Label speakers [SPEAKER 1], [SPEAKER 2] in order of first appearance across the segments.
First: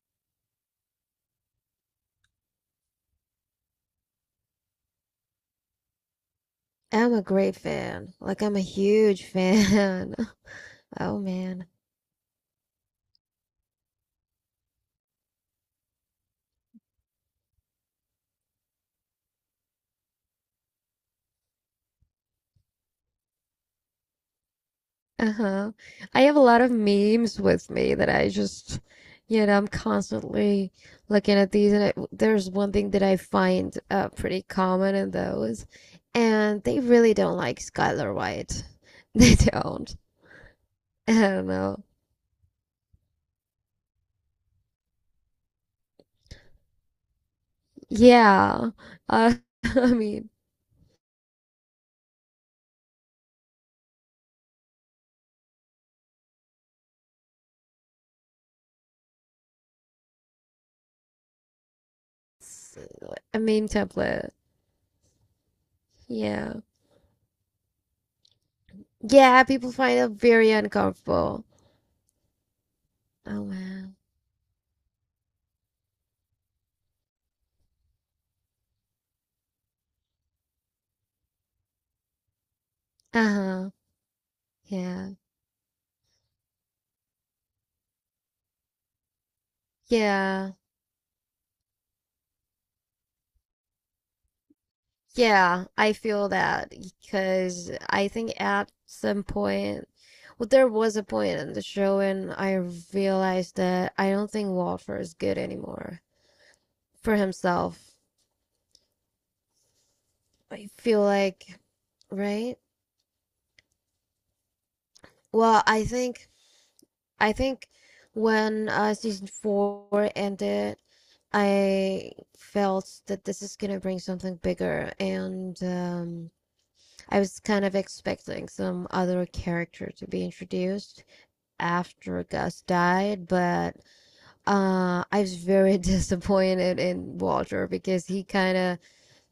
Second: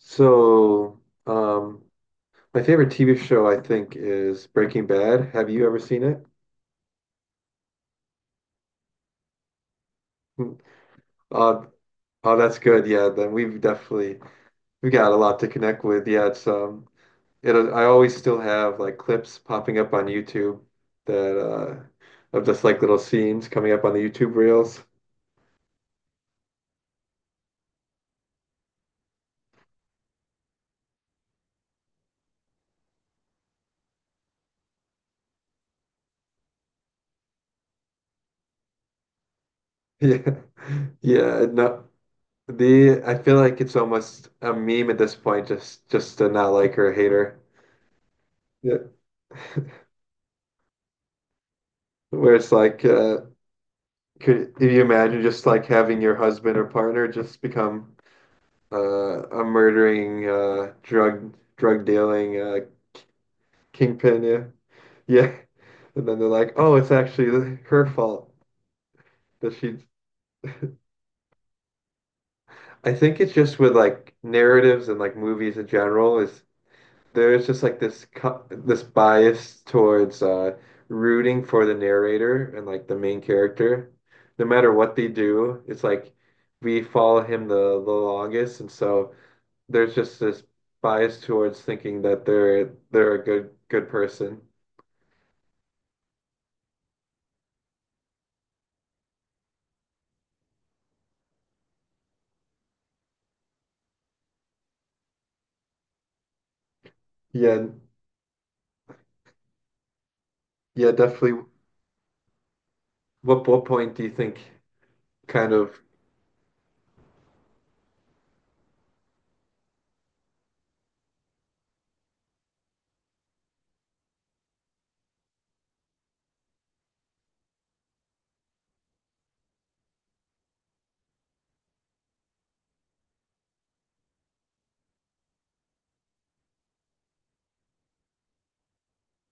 [SPEAKER 1] So, um, my favorite TV show, I think, is Breaking Bad. Have you ever seen it?
[SPEAKER 2] I'm a great fan. Like, I'm a huge fan.
[SPEAKER 1] Hmm.
[SPEAKER 2] Oh
[SPEAKER 1] Uh,
[SPEAKER 2] man.
[SPEAKER 1] oh, that's good. Yeah, then we've got a lot to connect with. Yeah, it's it. I always still have like clips popping up on YouTube that of just like little scenes coming up on the YouTube reels.
[SPEAKER 2] Uh-huh. I have a lot of memes with me that I just I'm constantly looking at these and I, there's one thing that I find pretty common in those, and they really don't like Skylar White. They don't.
[SPEAKER 1] Yeah,
[SPEAKER 2] I
[SPEAKER 1] yeah.
[SPEAKER 2] don't
[SPEAKER 1] No,
[SPEAKER 2] know.
[SPEAKER 1] the I feel like it's almost a meme at this point, just to not like her, or hate her.
[SPEAKER 2] Yeah.
[SPEAKER 1] Yeah,
[SPEAKER 2] Uh, I mean,
[SPEAKER 1] where it's like could you imagine just like having your husband or partner just become a murdering drug dealing
[SPEAKER 2] it's a meme
[SPEAKER 1] kingpin?
[SPEAKER 2] template.
[SPEAKER 1] Yeah. Yeah. And then they're like,
[SPEAKER 2] Yeah.
[SPEAKER 1] "Oh, it's actually her fault
[SPEAKER 2] Yeah,
[SPEAKER 1] that
[SPEAKER 2] people
[SPEAKER 1] she."
[SPEAKER 2] find it very uncomfortable.
[SPEAKER 1] I think it's
[SPEAKER 2] Oh
[SPEAKER 1] just with
[SPEAKER 2] man.
[SPEAKER 1] like narratives and like movies in general is there's just like this bias towards rooting for the narrator and like the main
[SPEAKER 2] Uh-huh.
[SPEAKER 1] character, no matter what they
[SPEAKER 2] Yeah.
[SPEAKER 1] do. It's like we follow him the longest, and so. There's just this
[SPEAKER 2] Yeah.
[SPEAKER 1] bias towards thinking that they're a good person.
[SPEAKER 2] Yeah. I feel that because I think at some point, well, there was a point in the show and I realized that I don't think Walter is good anymore for
[SPEAKER 1] Yeah,
[SPEAKER 2] himself. I
[SPEAKER 1] yeah,
[SPEAKER 2] feel
[SPEAKER 1] definitely.
[SPEAKER 2] like, right?
[SPEAKER 1] What point do you think kind
[SPEAKER 2] Well,
[SPEAKER 1] of
[SPEAKER 2] I think, I think when season four ended, I felt that this is gonna bring something bigger, and, I was kind of expecting some other character to be introduced after Gus died, but I was very disappointed in Walter because he kind of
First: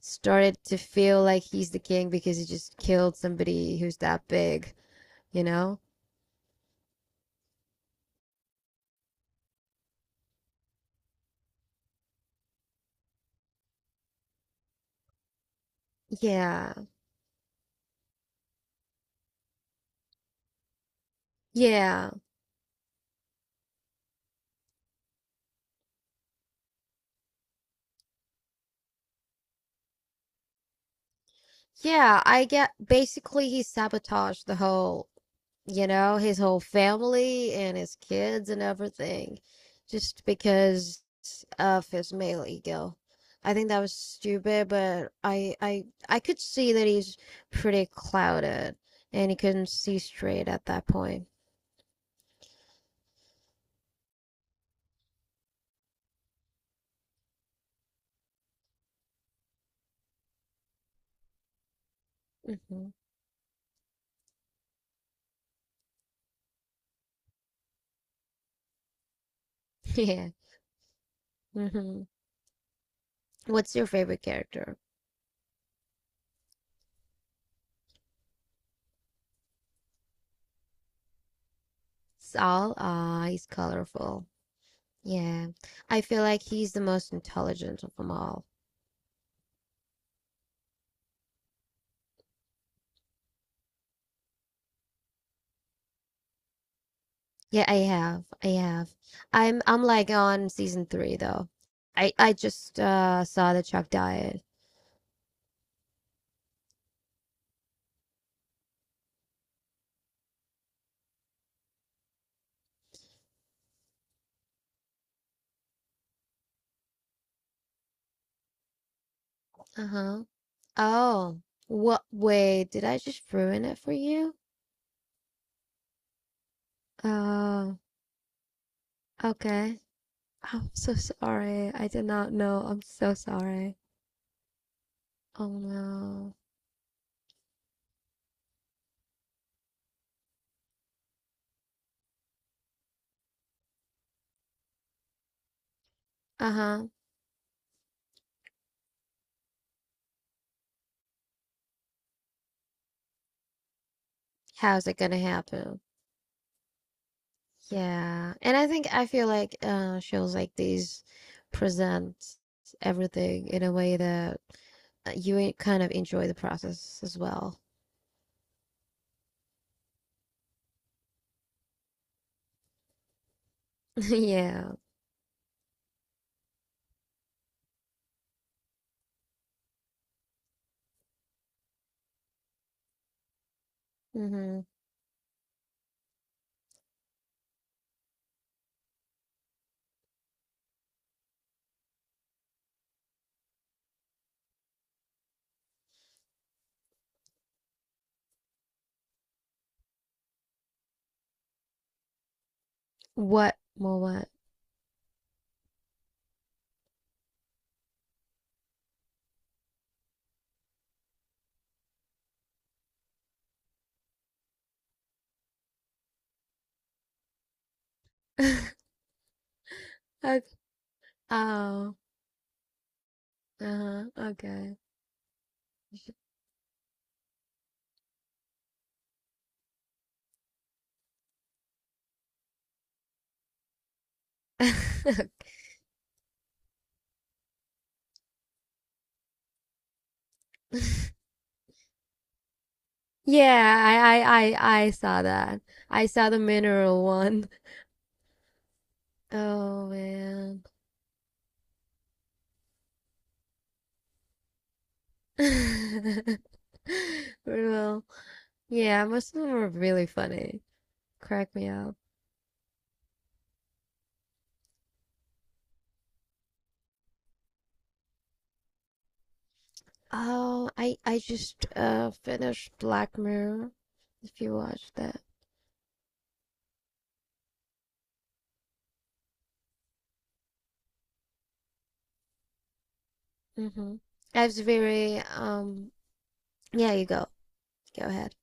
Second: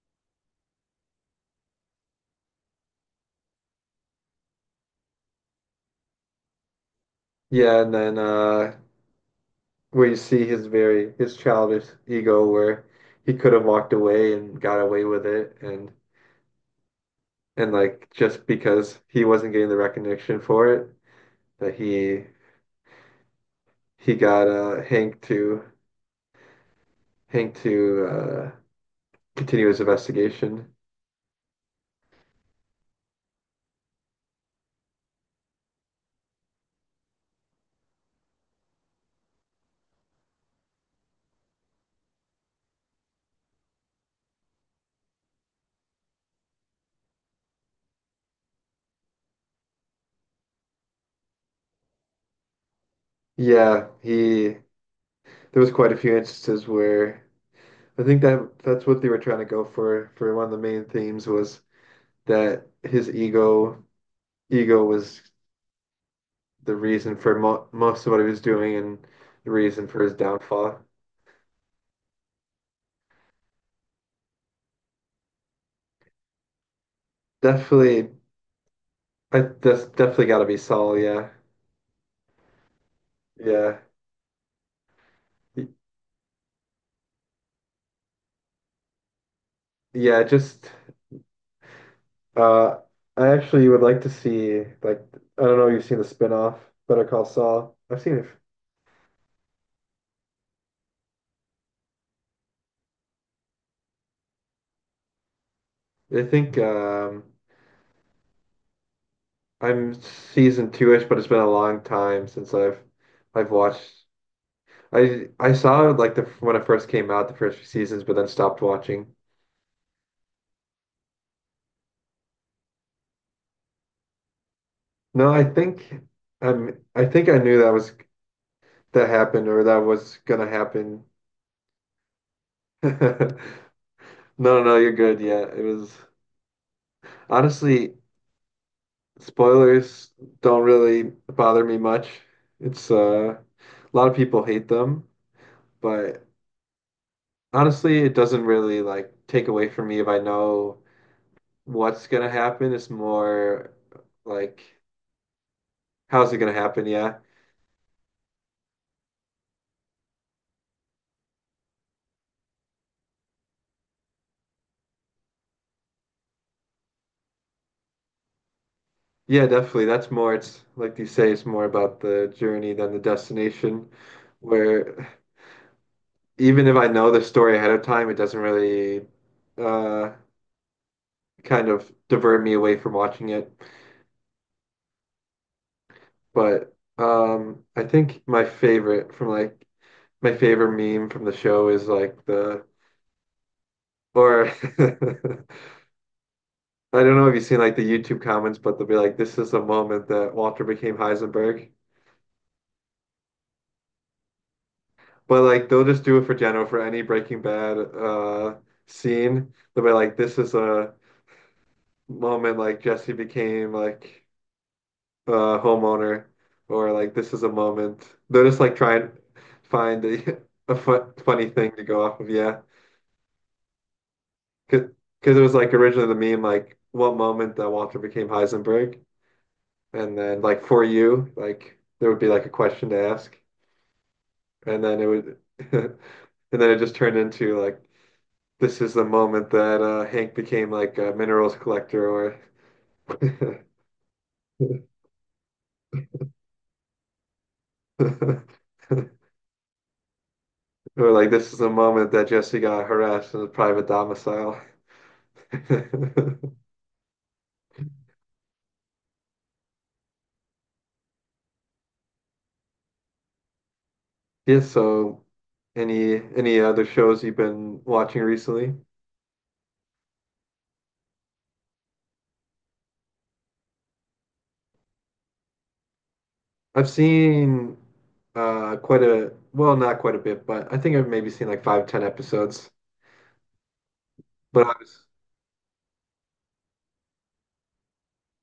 [SPEAKER 2] started to feel like he's the king because he just killed somebody who's that big, you know?
[SPEAKER 1] yeah, and then where you see his very his childish ego where he could have walked away and got away with it
[SPEAKER 2] Yeah,
[SPEAKER 1] and like just because he wasn't getting the recognition for it that
[SPEAKER 2] yeah,
[SPEAKER 1] he got Hank to continue his investigation.
[SPEAKER 2] yeah. I get basically he sabotaged the whole, you know, his whole family and his kids and everything, just because of his male ego. I think that was stupid, but I could see that he's pretty clouded and he couldn't see straight at that point.
[SPEAKER 1] Yeah, he there was quite a few instances where I think that that's what they were trying to go for one of the main themes was that
[SPEAKER 2] Hmm.
[SPEAKER 1] his ego was the reason for mo most of what he was doing and the reason for his
[SPEAKER 2] Yeah.
[SPEAKER 1] downfall.
[SPEAKER 2] Hmm. What's your favorite character?
[SPEAKER 1] Definitely, that's definitely got to be Saul. Yeah,
[SPEAKER 2] Saul? Ah, he's
[SPEAKER 1] yeah,
[SPEAKER 2] colorful. Yeah.
[SPEAKER 1] Y-
[SPEAKER 2] I feel like he's the most intelligent of them all.
[SPEAKER 1] yeah. Just uh, I actually would like to see like I don't know if you've seen the spin-off Better Call
[SPEAKER 2] Yeah, I
[SPEAKER 1] Saul. I've seen
[SPEAKER 2] have.
[SPEAKER 1] it.
[SPEAKER 2] I have. I'm like on season three though. I just saw the Chuck Diet.
[SPEAKER 1] I think I'm season two-ish, but it's been a long time since I've watched. I saw like the when it first came out, the first few seasons, but then stopped watching.
[SPEAKER 2] Uh-huh. Oh. What, wait, did I just ruin it for you?
[SPEAKER 1] No, I think I think I knew that
[SPEAKER 2] Oh,
[SPEAKER 1] was that happened or that
[SPEAKER 2] okay.
[SPEAKER 1] was gonna
[SPEAKER 2] I'm so
[SPEAKER 1] happen.
[SPEAKER 2] sorry. I did not know. I'm so sorry.
[SPEAKER 1] No, no, you're good. Yeah,
[SPEAKER 2] Oh
[SPEAKER 1] it was
[SPEAKER 2] no.
[SPEAKER 1] honestly spoilers don't really bother me much. It's a lot of people hate them, but
[SPEAKER 2] Uh-huh.
[SPEAKER 1] honestly, it doesn't really like take away from me if I know. What's gonna happen is more like
[SPEAKER 2] How's it gonna happen?
[SPEAKER 1] how's it gonna happen? Yeah.
[SPEAKER 2] Yeah, and I think I feel like shows like these present everything in a way that kind of enjoy the process as well.
[SPEAKER 1] Yeah, definitely. That's more it's like you say, it's more about the journey than the destination.
[SPEAKER 2] Yeah.
[SPEAKER 1] Where even if I know the story ahead of time, it doesn't really uh kind of divert me away from watching it.
[SPEAKER 2] Mm-hmm.
[SPEAKER 1] But I think my favorite from like my favorite meme from the show is like the or I don't know if you've seen like the YouTube comments, but they'll be like, "This is the moment that Walter became Heisenberg."
[SPEAKER 2] What? More what?
[SPEAKER 1] But like they'll just do it for Jeno for any Breaking Bad scene. They'll be like, "This is a moment like Jesse became like a homeowner," or like, "This is a moment." They'll just like try and find a
[SPEAKER 2] Okay.
[SPEAKER 1] a fu funny thing to
[SPEAKER 2] Oh.
[SPEAKER 1] go off of. Yeah,
[SPEAKER 2] Uh-huh. Okay.
[SPEAKER 1] because it was like originally the meme like, "What moment that Walter became Heisenberg?" And then like for you, like there would be like a question to ask. And then it would
[SPEAKER 2] Okay.
[SPEAKER 1] and then it just turned into like this is the moment that Hank became like a minerals collector or
[SPEAKER 2] Yeah, I saw that. I saw the mineral one. Oh man.
[SPEAKER 1] or like this is the moment that Jesse got harassed in his private domicile.
[SPEAKER 2] Well, yeah, most of them were really funny. Crack me up.
[SPEAKER 1] Yeah, so any other shows you've been watching recently?
[SPEAKER 2] Oh, I just finished Black Mirror. If you watched that,
[SPEAKER 1] I've seen quite a well, not quite a bit, but I think I've maybe seen like five, ten episodes.
[SPEAKER 2] mm-hmm. I was
[SPEAKER 1] But
[SPEAKER 2] very Yeah, you go. Go ahead.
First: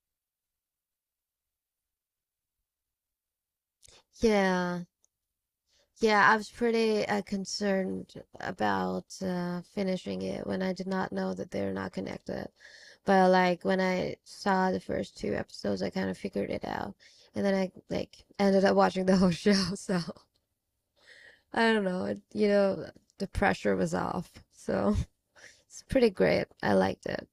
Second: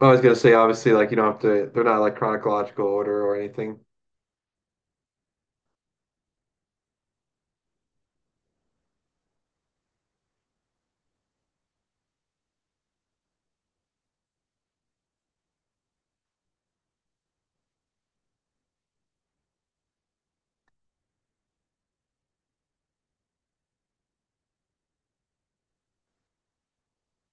[SPEAKER 1] I was gonna say, obviously, like you don't have to, they're not like chronological order or anything.
[SPEAKER 2] Yeah, yeah. I was pretty concerned about finishing it when I did not know that they're not connected. But like when I saw the first two episodes, I kind of figured it out, and then I like ended up watching the whole show. So I don't know. It, you know, the pressure was off. So. It's pretty great. I liked it.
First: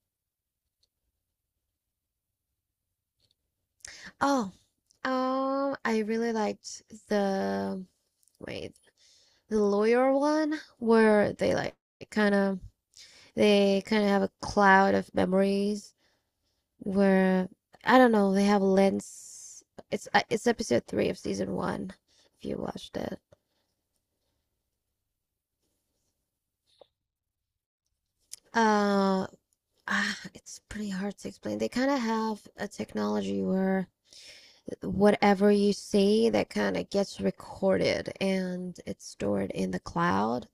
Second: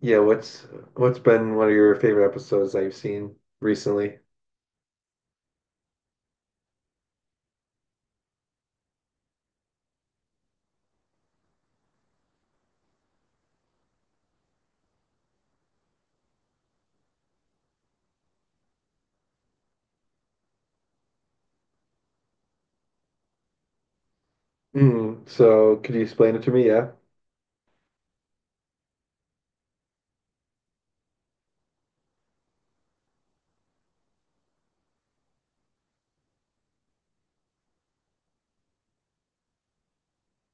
[SPEAKER 1] Yeah, what's been one of your favorite episodes that you've seen recently?
[SPEAKER 2] Oh, I really liked the, wait, the lawyer one where they like kind of, they kind of have a cloud of memories where I don't know, they have lens. It's episode 3 of season 1 if you watched it.
[SPEAKER 1] Mm, so could you explain it to me? Yeah.
[SPEAKER 2] Uh, it's pretty hard to explain. They kind of have a technology where whatever you see that kind of gets recorded and it's stored in the cloud.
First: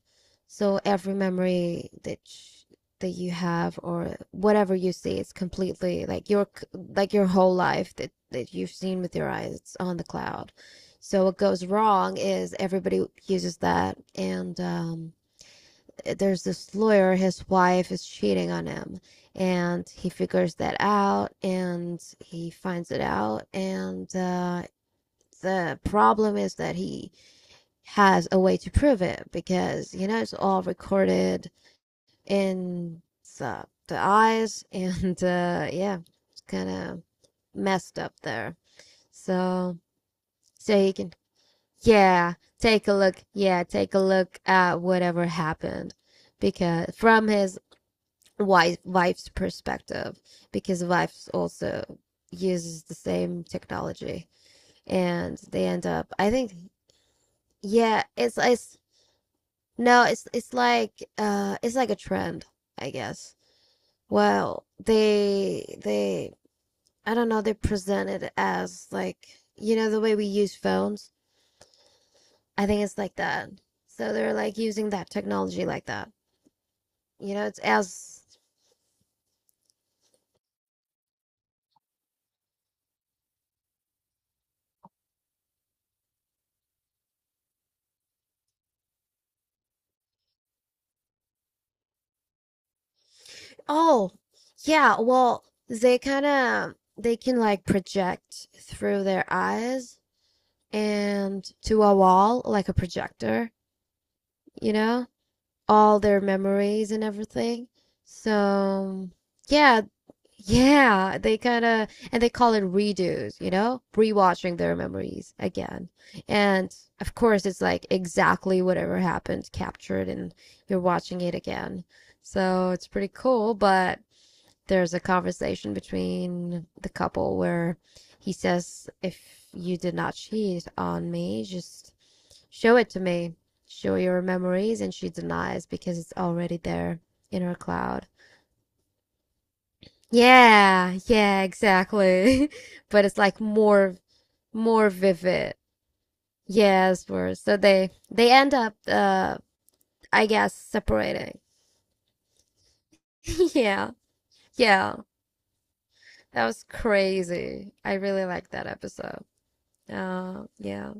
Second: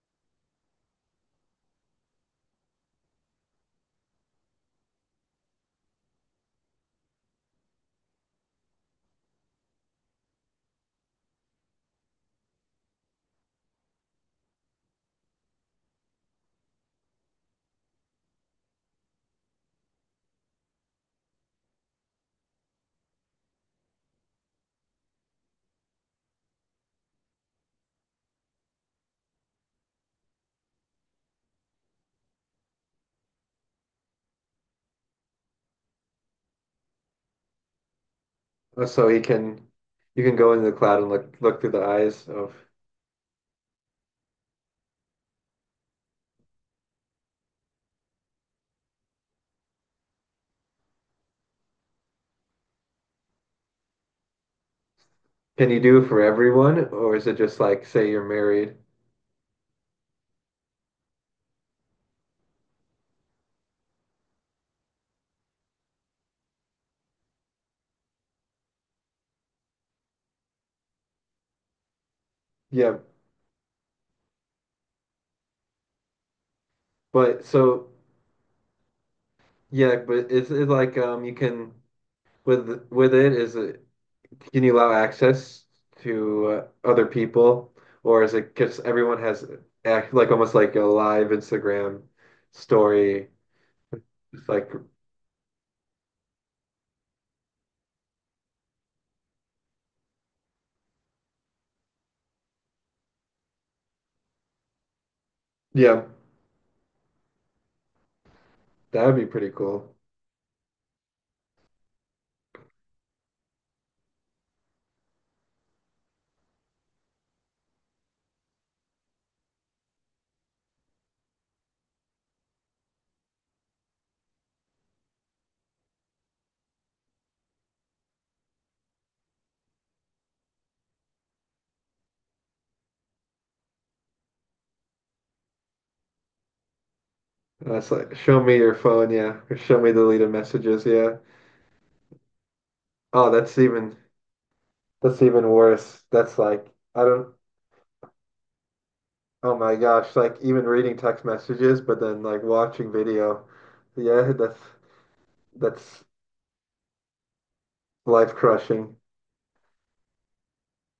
[SPEAKER 2] So every memory that you have or whatever you see is completely like your, like your whole life that you've seen with your eyes, it's on the cloud. So what goes wrong is everybody uses that, and there's this lawyer, his wife is cheating on him, and he figures that out, and he finds it out, and the problem is that he has a way to prove it because you know it's all recorded in the eyes and yeah, it's kind of messed up there.
[SPEAKER 1] So he can,
[SPEAKER 2] So
[SPEAKER 1] you can go into the
[SPEAKER 2] so he
[SPEAKER 1] cloud and
[SPEAKER 2] can
[SPEAKER 1] look through the eyes
[SPEAKER 2] yeah,
[SPEAKER 1] of.
[SPEAKER 2] take a look, yeah, take a look at whatever happened because from his wife's perspective, because wife also uses the same technology, and they
[SPEAKER 1] Can you
[SPEAKER 2] end
[SPEAKER 1] do it
[SPEAKER 2] up,
[SPEAKER 1] for
[SPEAKER 2] I think.
[SPEAKER 1] everyone, or is it just like
[SPEAKER 2] yeah
[SPEAKER 1] say you're
[SPEAKER 2] it's
[SPEAKER 1] married?
[SPEAKER 2] it's no, it's like it's like a trend, I guess. Well, they, I don't know, they present it as like, you know, the way we use phones. I think
[SPEAKER 1] Yeah,
[SPEAKER 2] it's like that. So they're like using that technology like that. You
[SPEAKER 1] but
[SPEAKER 2] know, it's
[SPEAKER 1] so
[SPEAKER 2] as,
[SPEAKER 1] yeah, but is it like you can with it is it can you allow access to other people, or is it because everyone has act like almost like a live Instagram story?
[SPEAKER 2] oh,
[SPEAKER 1] It's like,
[SPEAKER 2] yeah, well, they kind of they can like project through their eyes and to a wall like a projector, you know? All
[SPEAKER 1] yeah,
[SPEAKER 2] their memories and everything.
[SPEAKER 1] that
[SPEAKER 2] So
[SPEAKER 1] would be pretty
[SPEAKER 2] yeah,
[SPEAKER 1] cool.
[SPEAKER 2] yeah, they kind of, and they call it redos, you know, rewatching their memories again. And of course, it's like exactly whatever happened captured, and you're watching it again. So it's pretty cool. But there's a conversation between the couple where he says, "If you did not cheat on me, just." Show it to me. Show your memories, and she denies because it's already there in her
[SPEAKER 1] That's
[SPEAKER 2] cloud.
[SPEAKER 1] like, show me your phone, yeah, or show me deleted messages,
[SPEAKER 2] Yeah,
[SPEAKER 1] yeah.
[SPEAKER 2] yeah, exactly. But it's
[SPEAKER 1] Oh,
[SPEAKER 2] like more
[SPEAKER 1] that's even
[SPEAKER 2] vivid.
[SPEAKER 1] worse. That's like, I
[SPEAKER 2] Yes,
[SPEAKER 1] don't,
[SPEAKER 2] worse. So they end up
[SPEAKER 1] oh my gosh,
[SPEAKER 2] I
[SPEAKER 1] like
[SPEAKER 2] guess
[SPEAKER 1] even reading text
[SPEAKER 2] separating.
[SPEAKER 1] messages, but then like watching video.
[SPEAKER 2] Yeah.
[SPEAKER 1] Yeah,
[SPEAKER 2] Yeah.
[SPEAKER 1] that's
[SPEAKER 2] That was crazy. I really
[SPEAKER 1] life
[SPEAKER 2] liked that
[SPEAKER 1] crushing.
[SPEAKER 2] episode. Uh, yeah.